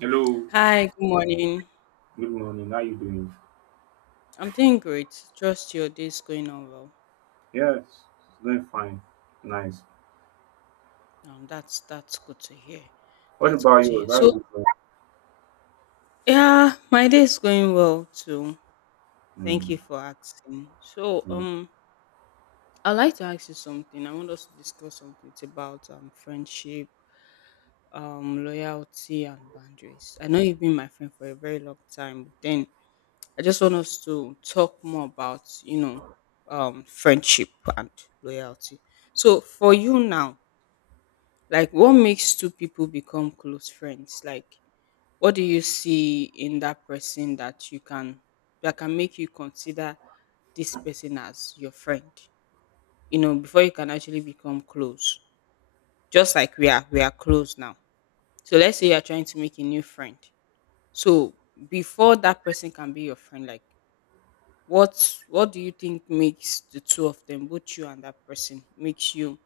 Hello, Hi, good morning. good morning. How you doing? I'm doing great. Trust your day's going on well. Yes, it's going fine. Nice. That's good to hear. What That's about good to you? hear. How So is it going? yeah, my day's going well too. Thank Mm, you for asking. So mm, I'd like to ask you something. I want us to discuss something. It's about friendship, loyalty, and boundaries. I know you've been my friend for a very long time, but then I just want us to talk more about friendship and loyalty. So for you now, like what makes two people become close friends? Like what do you see in that person that you can that can make you consider this person as your friend? You know, before you can actually become close. Just like we are close now. So let's say you are trying to make a new friend. So before that person can be your friend, like what do you think makes the two of them, both you and that person, makes you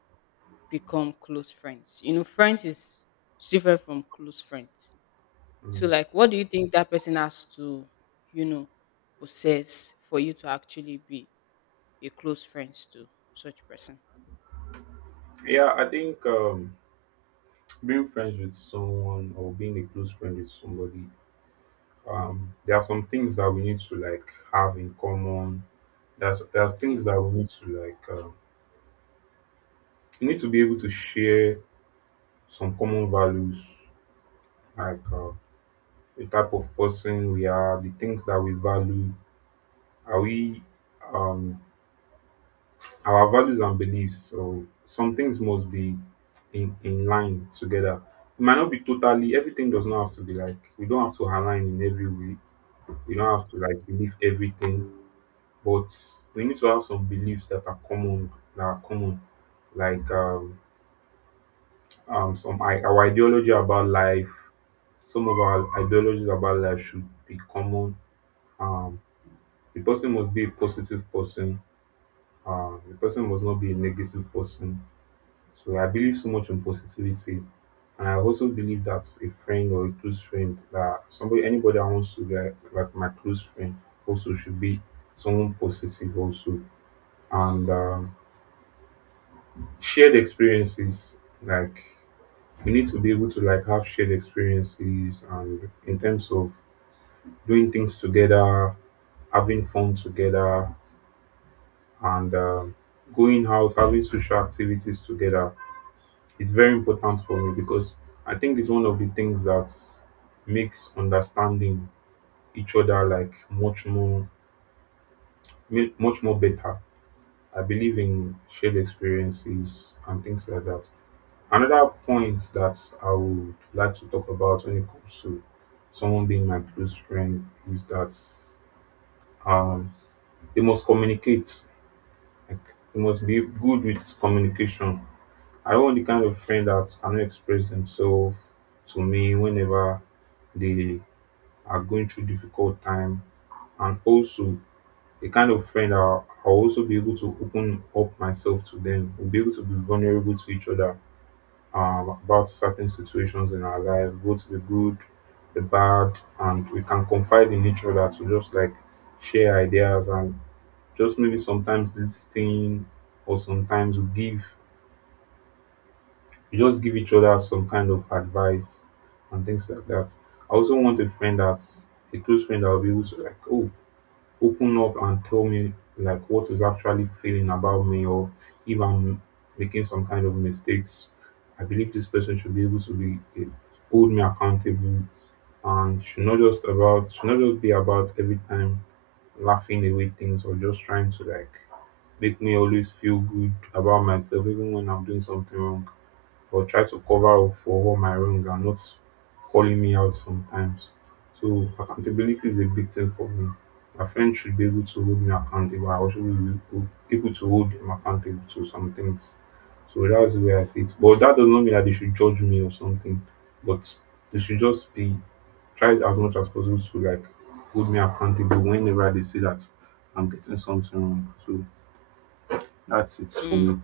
become close friends? You know, friends is different from close friends. So mm. like what do you think that person has to, you know, possess for you to actually be a close friends to such person? Yeah, I think being friends with someone or being a close friend with somebody, there are some things that we need to, like, have in common. There are things Okay. that we need to, like. You need to be able to share some common values, like the type of person we are, the things that we value. Are we um our values and beliefs. So some things must be in line together. It might not be totally. Everything does not have to be, like, we don't have to align in every way. We don't have to, like, believe everything, but we need to have some beliefs that are common. Like, our ideology about life, some of our ideologies about life should be common. Um the person must be a positive person. The person must not be a negative person. So I believe so much in positivity. And I also believe that a friend or a close friend, that somebody, anybody that wants to be, like my close friend, also should be someone positive also. And shared experiences, like, we need to be able to, like, have shared experiences, and in terms of doing things together, having fun together, and going out, having social activities together, it's very important for me, because I think it's one of the things that makes understanding each other, like, much more much more better. I believe in shared experiences and things like that. Another point that I would like to talk about when it comes to someone being my close friend is that um, they must communicate. Like, they must be good with communication. I want the kind of friend that cannot express themselves to me whenever they are going through difficult time, and also the kind of friend I'll also be able to open up myself to them. We'll be able to be vulnerable to each other about certain situations in our life, both the good, the bad, and we can confide in each other to just, like, share ideas, and just maybe sometimes listen, or sometimes we just give each other some kind of advice and things like that. I also want a friend that's a close friend that I'll be able to, like, oh, open up and tell me, like, what is actually feeling about me, or if I'm making some kind of mistakes. I believe this person should be able to be hold me accountable, and should not just about should not just be about every time laughing away things, or just trying to, like, make me always feel good about myself even when I'm doing something wrong, but try to cover up for all my wrong and not calling me out sometimes. So accountability is a big thing for me. My friends should be able to hold me accountable. I also will be able to hold them accountable to some things. So that's the way I see it. But that does not mean that they should judge me or something. But they should just be, try as much as possible to, like, hold me accountable whenever they see that I'm getting something wrong. So that's it for Mm. me.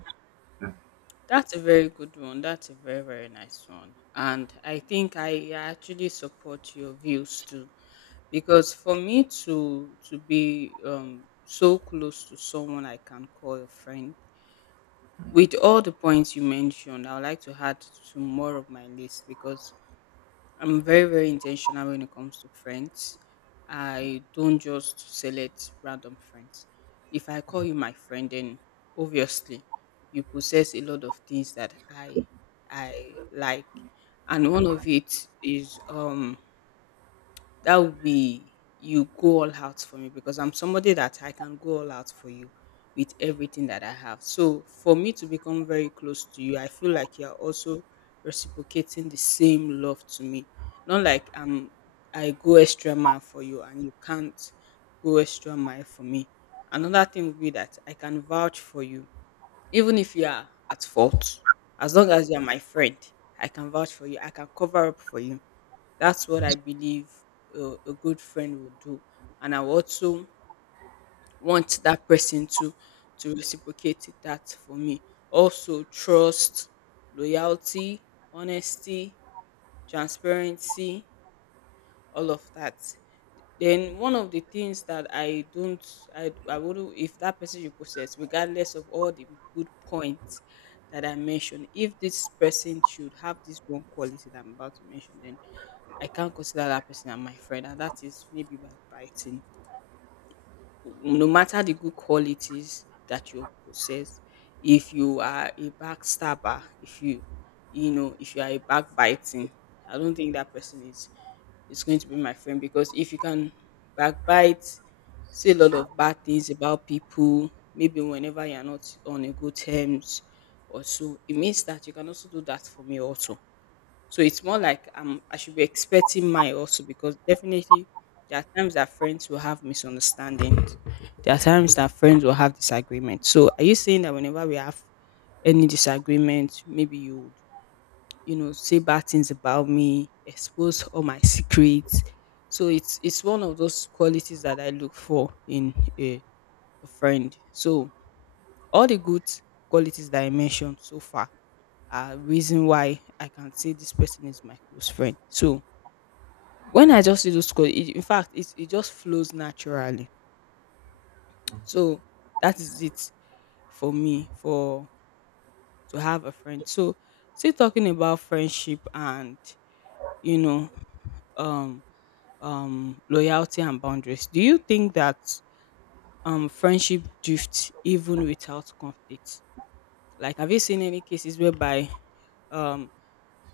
That's a very good one. That's a very, very nice one. And I think I actually support your views too. Because for me to be so close to someone I can call a friend, with all the points you mentioned, I would like to add to more of my list because I'm very, very intentional when it comes to friends. I don't just select random friends. If I call you my friend, then obviously you possess a lot of things that I like, and one of it is that would be you go all out for me because I'm somebody that I can go all out for you with everything that I have. So for me to become very close to you, I feel like you're also reciprocating the same love to me. Not like I go extra mile for you and you can't go extra mile for me. Another thing would be that I can vouch for you even if you are at fault, as long as you're my friend, I can vouch for you. I can cover up for you. That's what I believe a good friend will do. And I also want that person to reciprocate that for me. Also, trust, loyalty, honesty, transparency, all of that. Then one of the things that I don't, I wouldn't, if that person reposts, regardless of all the good points that I mentioned, if this person should have this one quality that I'm about to mention, then I can't consider that person as my friend, and that is maybe by biting. No matter the good qualities that you possess, if you are a backstabber, if you, you know, if you are a backbiting, I don't think that person is going to be my friend because if you can backbite, say a lot of bad things about people, maybe whenever you're not on a good terms or so, it means that you can also do that for me also. So it's more like I should be expecting mine also because definitely there are times that friends will have misunderstandings. There are times that friends will have disagreements. So are you saying that whenever we have any disagreement, maybe you would, you know, say bad things about me, expose all my secrets. So it's one of those qualities that I look for in a friend. So all the good qualities that I mentioned so far are reason why I can say this person is my close friend. So when I just see those qualities, in fact, it just flows naturally. So that is it for me for to have a friend. So still talking about friendship and you know um loyalty and boundaries. Do you think that friendship drifts even without conflict? Like, have you seen any cases whereby, um,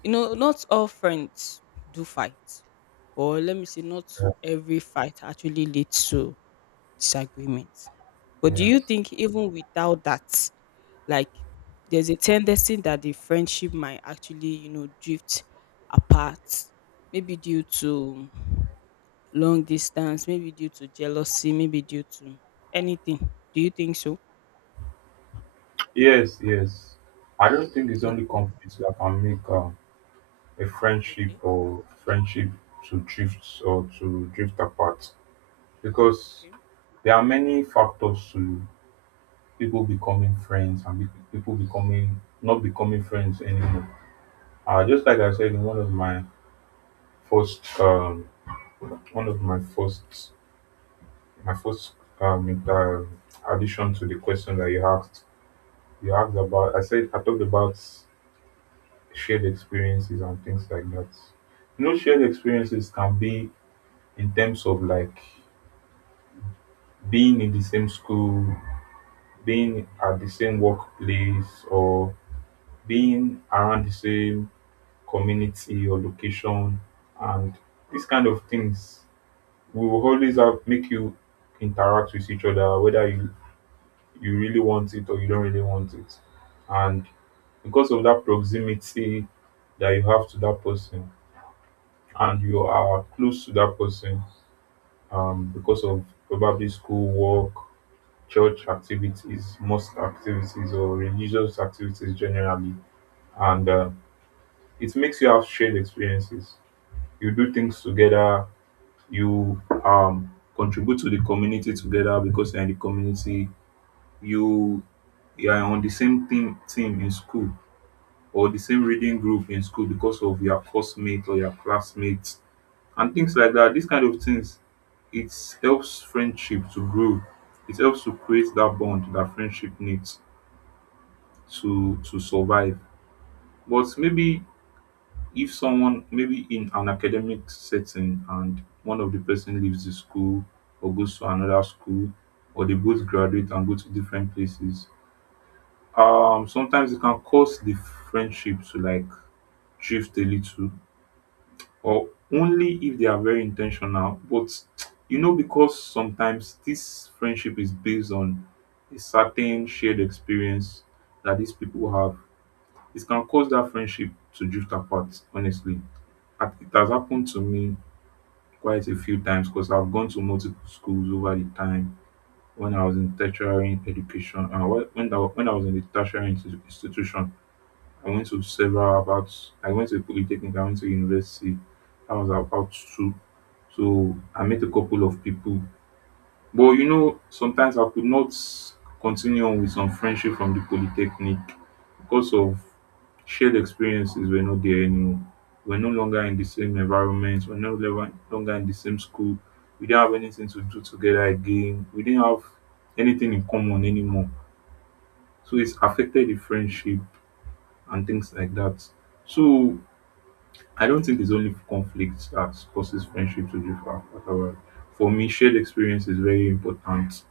you know, not all friends do fight, or let me say, not Yeah. every fight actually leads to disagreement. But do Yeah. you think even without that, like, there's a tendency that the friendship might actually, you know, drift apart, maybe due to long distance, maybe due to jealousy, maybe due to anything. Do you think so? Yes, yes. I don't think it's only Okay. conflict that can make a friendship Okay. or friendship to drift, or to drift apart, because Okay. there are many factors to people becoming friends and people becoming, not becoming friends anymore. Just like I said in one of my first one of my first my um, inter- addition to the question that you asked. You asked about I said I talked about shared experiences and things like that. Shared experiences can be in terms of, like, being in the same school, being at the same workplace, or being around the same community or location, and these kind of things will always make you interact with each other, whether you really want it or you don't really want it, and because of that proximity that you have to that person, and you are close to that person, because of probably school work, church activities, mosque activities, or religious activities generally. And it makes you have shared experiences. You do things together, you contribute to the community together because you're in the community. you, you are on the same team in school. Or the same reading group in school because of your coursemate or your classmates and things like that. These kind of things, it helps friendship to grow. It helps to create that bond that friendship needs to survive. But maybe if someone maybe in an academic setting, and one of the person leaves the school or goes to another school, or they both graduate and go to different places, um, sometimes it can cause the friendship to, like, drift a little, or only if they are very intentional. But because sometimes this friendship is based on a certain shared experience that these people have, it can cause that friendship to drift apart, honestly. And it has happened to me quite a few times, because I've gone to multiple schools over the time. When I was in tertiary education, and when I was in the tertiary institution. I went to several about I went to polytechnic, I went to university. I was about two, so I met a couple of people. But sometimes I could not continue on with some friendship from the polytechnic, because of shared experiences were not there anymore. We're no longer in the same environment, we're no longer in the same school, we didn't have anything to do together again, we didn't have anything in common anymore. So it's affected the friendship and things like that. So I don't think it's only conflict that causes friendship to differ at all. For me, shared experience is very important.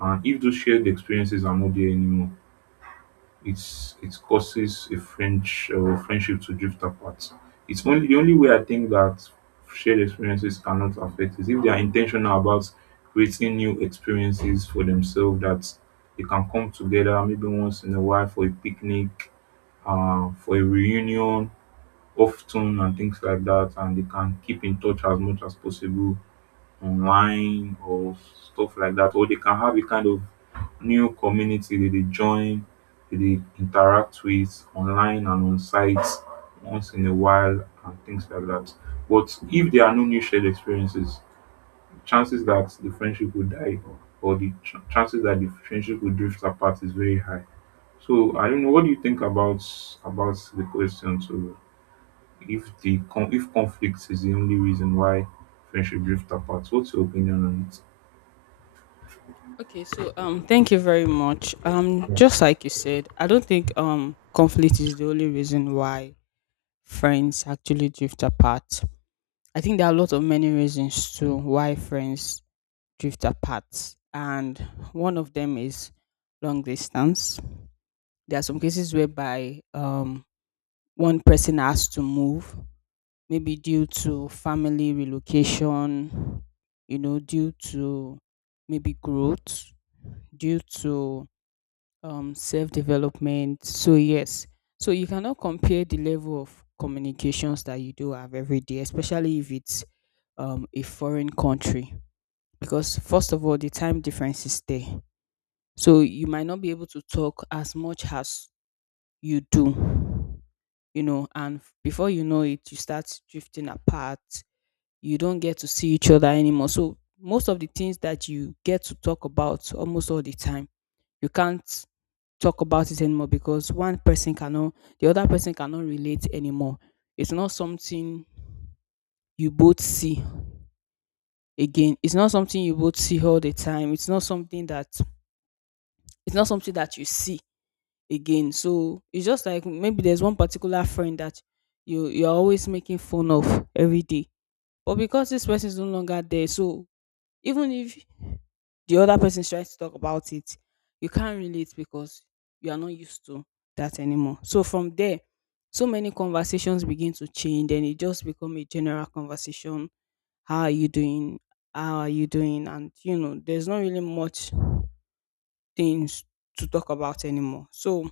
And if those shared experiences are not there anymore, it causes a French friendship to drift apart. It's only, the only way I think that shared experiences cannot affect is if they are intentional about creating new experiences for themselves, that they can come together maybe once in a while for a picnic, for a reunion, of ten and things like that, and they can keep in touch as much as possible online or stuff like that, or they can have a kind of new community that they join, that they interact with online and on sites once in a while and things like that. But if there are no new shared experiences, chances that the friendship will die, or the chances that the friendship will drift apart is very high. So I don't know, what do you think about the question? So. If conflict is the only reason why friendship drift apart, what's your opinion on it? Okay, so thank you very much. Just like you said, I don't think conflict is the only reason why friends actually drift apart. I think there are a lot of many reasons to why friends drift apart. And one of them is long distance. There are some cases whereby one person has to move maybe due to family relocation, you know, due to maybe growth, due to self development. So, yes, so you cannot compare the level of communications that you do have every day, especially if it's a foreign country, because first of all, the time difference is there. So, you might not be able to talk as much as you do, you know, and before you know it you start drifting apart, you don't get to see each other anymore. So most of the things that you get to talk about almost all the time, you can't talk about it anymore because one person cannot, the other person cannot relate anymore. It's not something you both see again. It's not something you both see all the time. It's not something that you see again. So it's just like maybe there's one particular friend that you're always making fun of every day. But because this person is no longer there, so even if the other person tries to talk about it, you can't relate because you are not used to that anymore. So from there, so many conversations begin to change and it just become a general conversation. How are you doing? How are you doing? And you know, there's not really much things to talk about anymore. So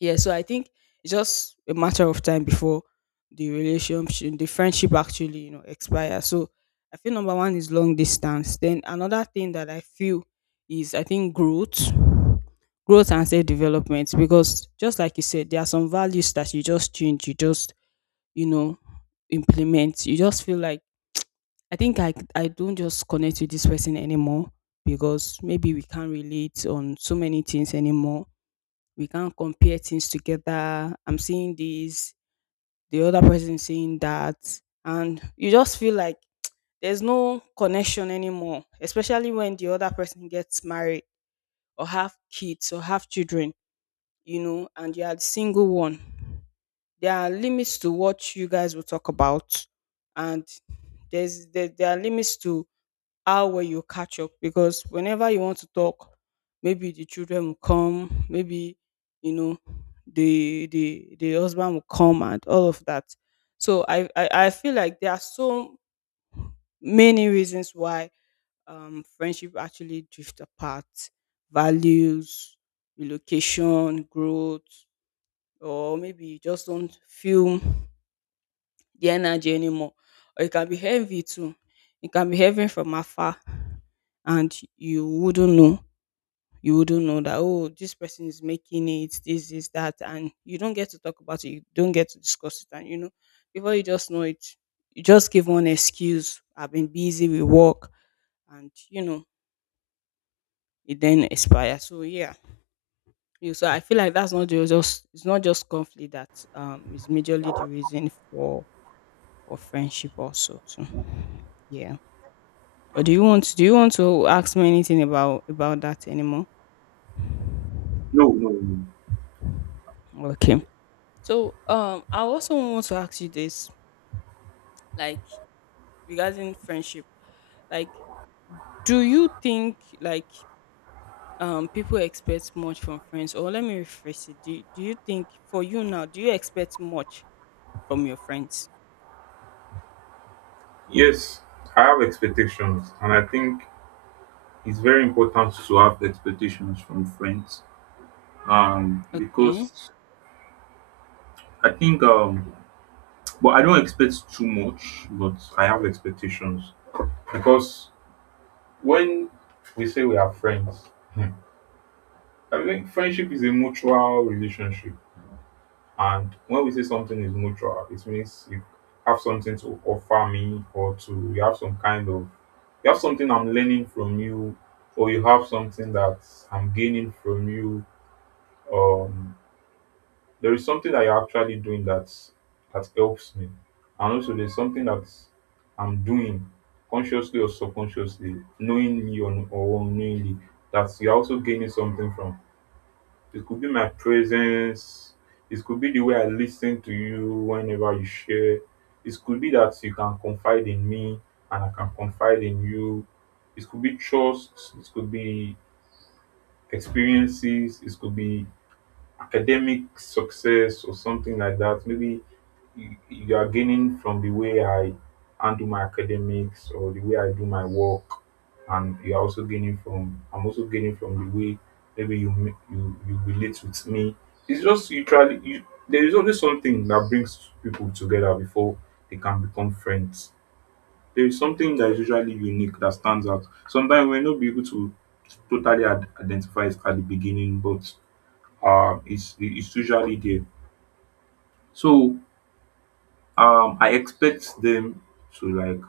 yeah, so I think it's just a matter of time before the relationship, the friendship actually, you know, expires. So I feel number one is long distance. Then another thing that I feel is I think growth, growth and self development. Because just like you said, there are some values that you just change, you just, you know, implement. You just feel like I think I don't just connect with this person anymore because maybe we can't relate on so many things anymore, we can't compare things together. I'm seeing this, the other person is seeing that, and you just feel like there's no connection anymore, especially when the other person gets married or have kids or have children, you know, and you are the single one. There are limits to what you guys will talk about, and there are limits to how well you catch up because whenever you want to talk maybe the children will come, maybe you know the husband will come and all of that. So I feel like there are so many reasons why friendship actually drift apart, values, relocation, growth, or maybe you just don't feel the energy anymore, or it can be heavy too. It can be heavy from afar and you wouldn't know, you wouldn't know that oh this person is making it, this is that, and you don't get to talk about it, you don't get to discuss it, and you know before you just know it you just give one excuse, I've been busy with work, and you know it then expires. So yeah, you so I feel like that's not just it's not just conflict that is majorly the reason for friendship also too, yeah. Or do you want to ask me anything about that anymore? No, no, no. Okay. So I also want to ask you this, like regarding friendship. Like, do you think like people expect much from friends? Or let me rephrase it. Do you think for you now, do you expect much from your friends? Yes, I have expectations, and I think it's very important to have expectations from friends. Okay. Because I think but I don't expect too much, but I have expectations, because when we say we are friends, hmm, I think friendship is a mutual relationship. And when we say something is mutual, it means you have something to offer me, or to you have some kind of, you have something I'm learning from you, or you have something that I'm gaining from you. Um, there is something that you're actually doing that helps me. And also there's something that I'm doing consciously or subconsciously, knowingly or unknowingly, that you're also gaining something from. It could be my presence. It could be the way I listen to you whenever you share. It could be that you can confide in me and I can confide in you. It could be trust. It could be experiences. It could be academic success or something like that. Maybe you, you are gaining from the way I handle my academics or the way I do my work, and you are also gaining from, I'm also gaining from the way maybe you ma- you relate with me. It's just you try you. There is always something that brings people together before they can become friends. There is something that is usually unique that stands out. Sometimes we may not be able to totally identify it at the beginning, but it's usually there. So I expect them to like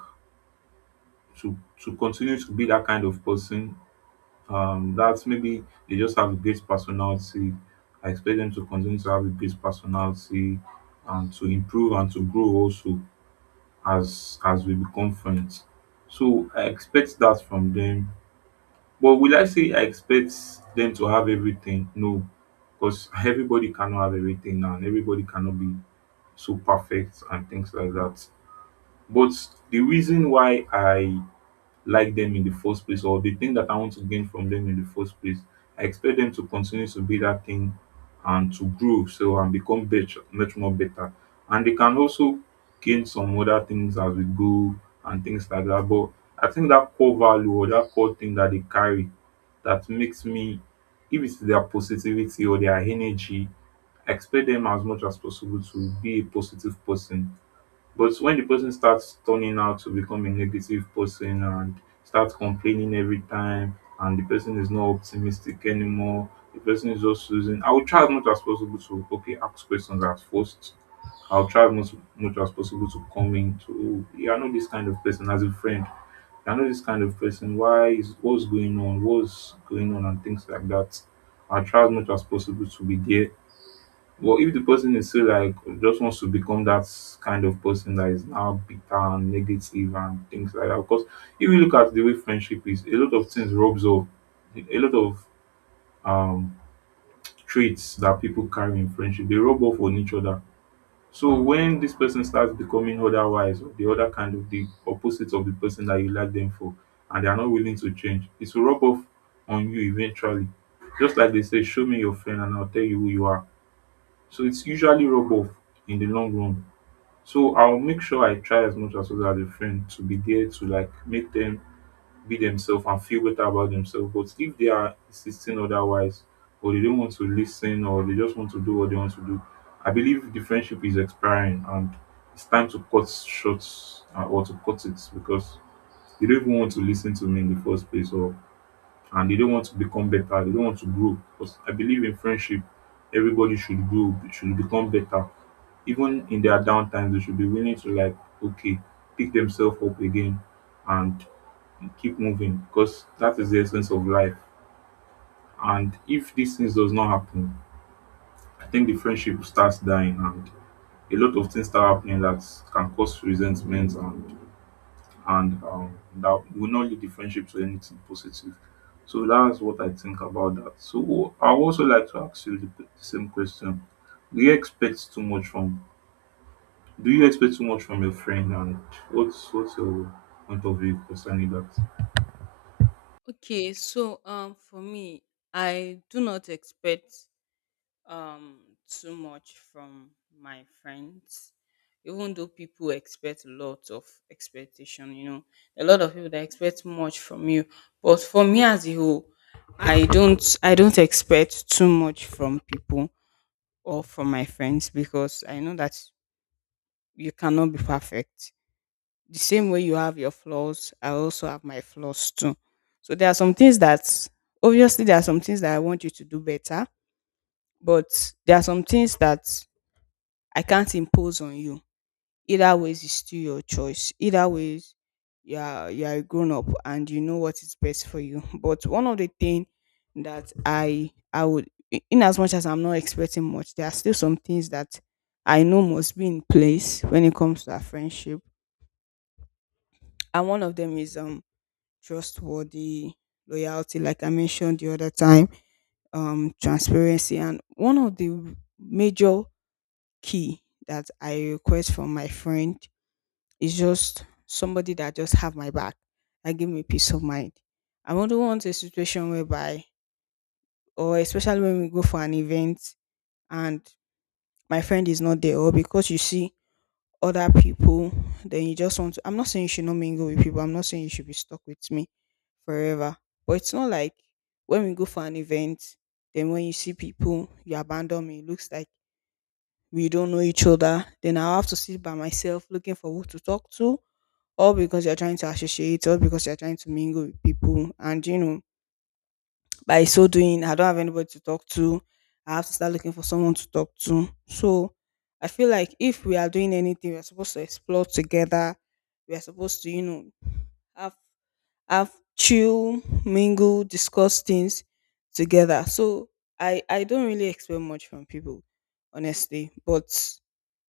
to continue to be that kind of person, that maybe they just have a great personality. I expect them to continue to have a great personality and to improve and to grow also as we become friends. So I expect that from them. But will I say I expect them to have everything? No, because everybody cannot have everything now, and everybody cannot be so perfect and things like that. But the reason why I like them in the first place, or the thing that I want to gain from them in the first place, I expect them to continue to be that thing and to grow so and become much more better. And they can also gain some other things as we go and things like that. But I think that core value or that core thing that they carry that makes me, if it's their positivity or their energy, I expect them as much as possible to be a positive person. But when the person starts turning out to become a negative person and starts complaining every time, and the person is not optimistic anymore, the person is just losing. I will try as much as possible to, okay, ask questions at first. I'll try as much as possible to come in to, "Oh, you are not this kind of person as a friend. You are not this kind of person. Why is what's going on? What's going on and things like that." I'll try as much as possible to be there. Well, if the person is still like just wants to become that kind of person that is now bitter and negative and things like that, because if you look at the way friendship is, a lot of things rubs off. A lot of um traits that people carry in friendship, they rub off on each other. So when this person starts becoming otherwise or the other kind of the opposite of the person that you like them for, and they are not willing to change, it will rub off on you eventually. Just like they say, show me your friend and I'll tell you who you are. So it's usually rub off in the long run. So I'll make sure I try as much as possible as a friend to be there to like make them be themselves and feel better about themselves. But if they are insisting otherwise, or they don't want to listen, or they just want to do what they want to do, I believe the friendship is expiring and it's time to cut short, or to cut it, because they don't even want to listen to me in the first place, or and they don't want to become better. They don't want to grow. Because I believe in friendship, everybody should grow, should become better. Even in their downtime, they should be willing to like, okay, pick themselves up again and keep moving. Because that is the essence of life. And if these things does not happen, I think the friendship starts dying and a lot of things start happening that can cause resentment and that will not lead the friendship to anything positive. So that's what I think about that. So I also like to ask you the same question: do you expect too much from? Do you expect too much from your friend? And what's your point of view concerning that? Okay, so for me, I do not expect um too much from my friends, even though people expect a lot of expectation, you know, a lot of people that expect much from you, but for me as a whole, I don't expect too much from people or from my friends because I know that you cannot be perfect. The same way you have your flaws, I also have my flaws too. So there are some things that obviously there are some things that I want you to do better, but there are some things that I can't impose on you. Either ways it's still your choice. Either ways you are a grown up, and you know what is best for you. But one of the things that I would, in as much as I'm not expecting much, there are still some things that I know must be in place when it comes to our friendship. And one of them is trustworthy, loyalty, like I mentioned the other time, transparency. And one of the major key that I request from my friend, it's just somebody that just have my back, that give me peace of mind. I wouldn't want a situation whereby, or especially when we go for an event and my friend is not there, or because you see other people, then you just want to. I'm not saying you should not mingle with people. I'm not saying you should be stuck with me forever. But it's not like when we go for an event, then when you see people, you abandon me. It looks like we don't know each other. Then I'll have to sit by myself looking for who to talk to, all because you're trying to associate, all because you're trying to mingle with people. And by so doing, I don't have anybody to talk to. I have to start looking for someone to talk to. So I feel like if we are doing anything, we're supposed to explore together. We are supposed to, you know, have chill, mingle, discuss things together. So I don't really expect much from people, honestly. But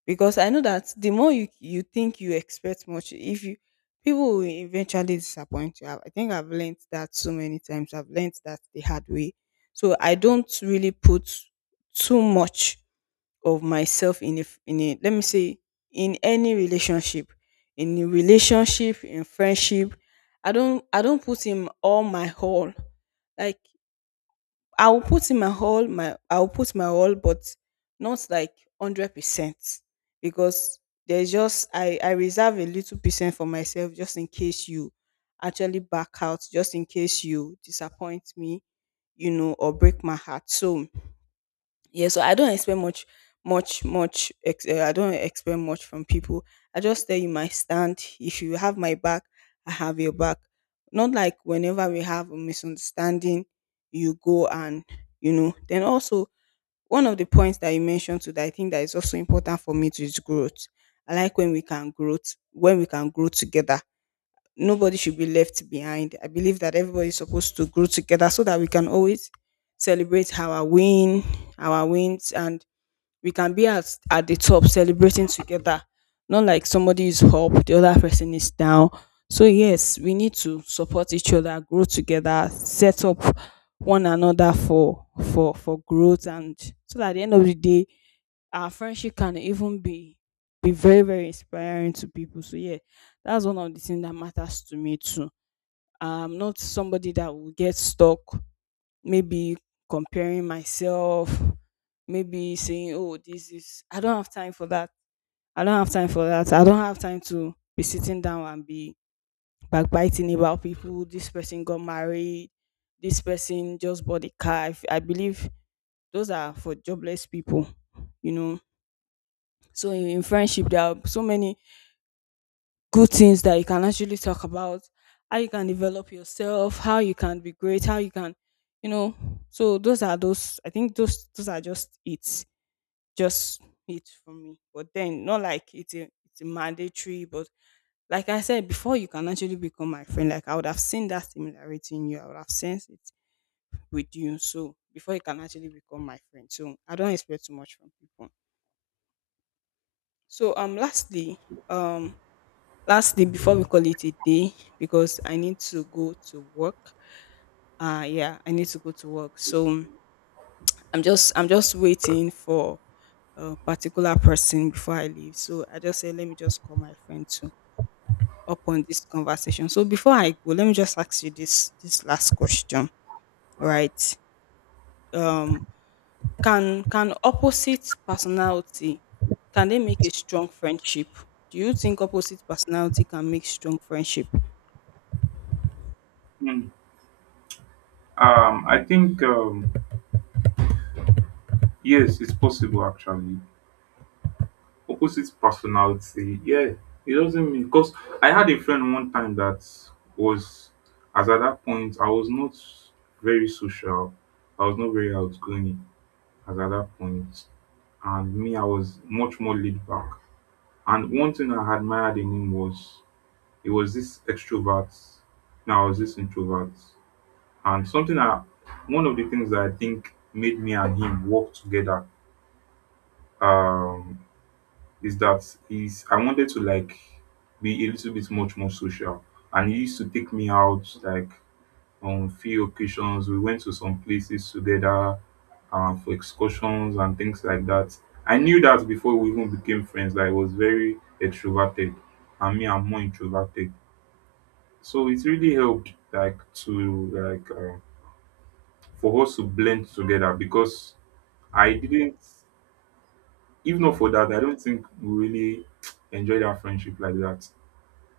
because I know that the more you think you expect much, if you, people will eventually disappoint you. I think I've learned that so many times. I've learned that the hard way. So I don't really put too much of myself in in, a let me say, in any relationship, in a relationship, in friendship. I don't put in all my whole. Like I will put in my I will put my all, but not like 100%, because there's just I reserve a little percent for myself just in case you actually back out, just in case you disappoint me, you know, or break my heart. So yeah, so I don't expect I don't expect much from people. I just tell you my stand: if you have my back, I have your back. Not like whenever we have a misunderstanding, you go and, you know. Then also, one of the points that you mentioned to, that I think that is also important for me to, is growth. I like when we can when we can grow together. Nobody should be left behind. I believe that everybody is supposed to grow together so that we can always celebrate our wins, and we can be at the top celebrating together. Not like somebody is up, the other person is down. So yes, we need to support each other, grow together, set up one another for for growth, and so that at the end of the day, our friendship can even be very very inspiring to people. So yeah, that's one of the things that matters to me too. I'm not somebody that will get stuck maybe comparing myself, maybe saying, oh, this is, I don't have time for that. I don't have time for that. I don't have time to be sitting down and be backbiting about people. This person got married, this person just bought a car. I believe those are for jobless people, you know. So in friendship, there are so many good things that you can actually talk about. How you can develop yourself, how you can be great, how you can, you know. So those are those, I think those are just it, just it for me. But then, not like it's a mandatory. But like I said before, you can actually become my friend like I would have seen that similarity in you, I would have sensed it with you, so before you can actually become my friend. So I don't expect too much from people. So lastly, um lastly, before we call it a day, because I need to go to work. Yeah, I need to go to work. So I'm just waiting for a particular person before I leave, so I just say, let me just call my friend to upon this conversation. So before I go, let me just ask you this last question, right? um can opposite personality, can they make a strong friendship? Do you think opposite personality can make strong friendship? Mm. I think, yes, it's possible actually. Opposite personality, yeah, it doesn't mean. Because I had a friend one time that was, as at that point, I was not very social, I was not very outgoing as at that point, and me, I was much more laid back. And one thing I admired in him was he was this extrovert, now I was this introvert, and something I, one of the things that I think made me and him work together, um. is that is I wanted to like be a little bit much more social, and he used to take me out like on few occasions. We went to some places together, for excursions and things like that. I knew that before we even became friends that I was very extroverted, and me I'm more introverted. So it really helped like to like, for us to blend together, because I didn't, if not for that, I don't think we really enjoyed our friendship like that,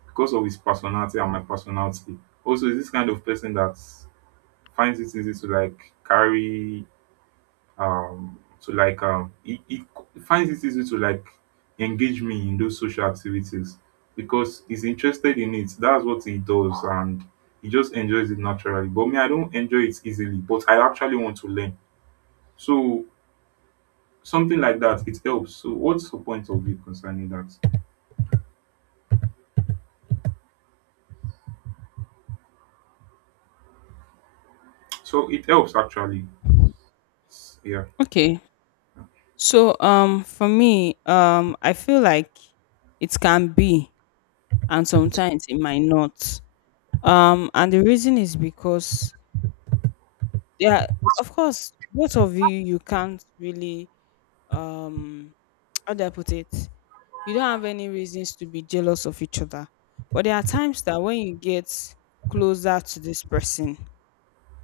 because of his personality and my personality. Also, he's this kind of person that finds it easy to like carry to like he finds it easy to like engage me in those social activities because he's interested in it. That's what he does and he just enjoys it naturally. But me, I don't enjoy it easily, but I actually want to learn. So something like that, it helps. So what's your point of view concerning that? So it helps actually. Yeah. Okay. So for me, I feel like it can be, and sometimes it might not. And the reason is because there are, of course, both of you can't really um how do I put it? You don't have any reasons to be jealous of each other. But there are times that when you get closer to this person,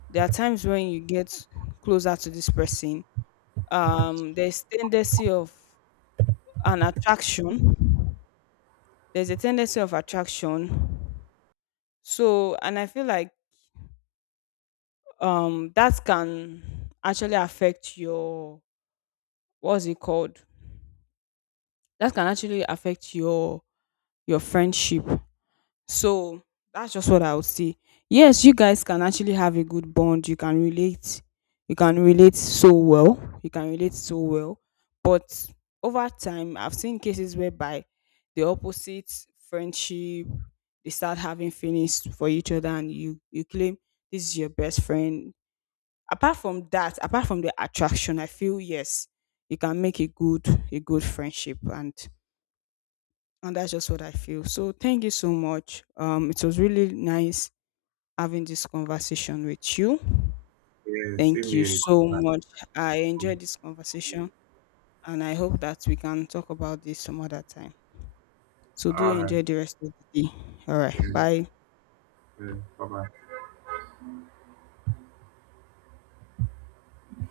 there are times when you get closer to this person, there's tendency of an attraction there's a tendency of attraction. So, and I feel like that can actually affect your, what's it called? That can actually affect your friendship. So that's just what I would say. Yes, you guys can actually have a good bond. You can relate. You can relate so well. But over time, I've seen cases whereby the opposite friendship, they start having feelings for each other, and you claim this is your best friend. Apart from that, apart from the attraction, I feel yes, you can make a good friendship, and that's just what I feel. So thank you so much. It was really nice having this conversation with you. Yeah, Thank same you here. so much. I enjoyed this conversation, and I hope that we can talk about this some other time. So do All right. enjoy the rest of the day. All right. 嗯 Bye. 嗯，拜拜。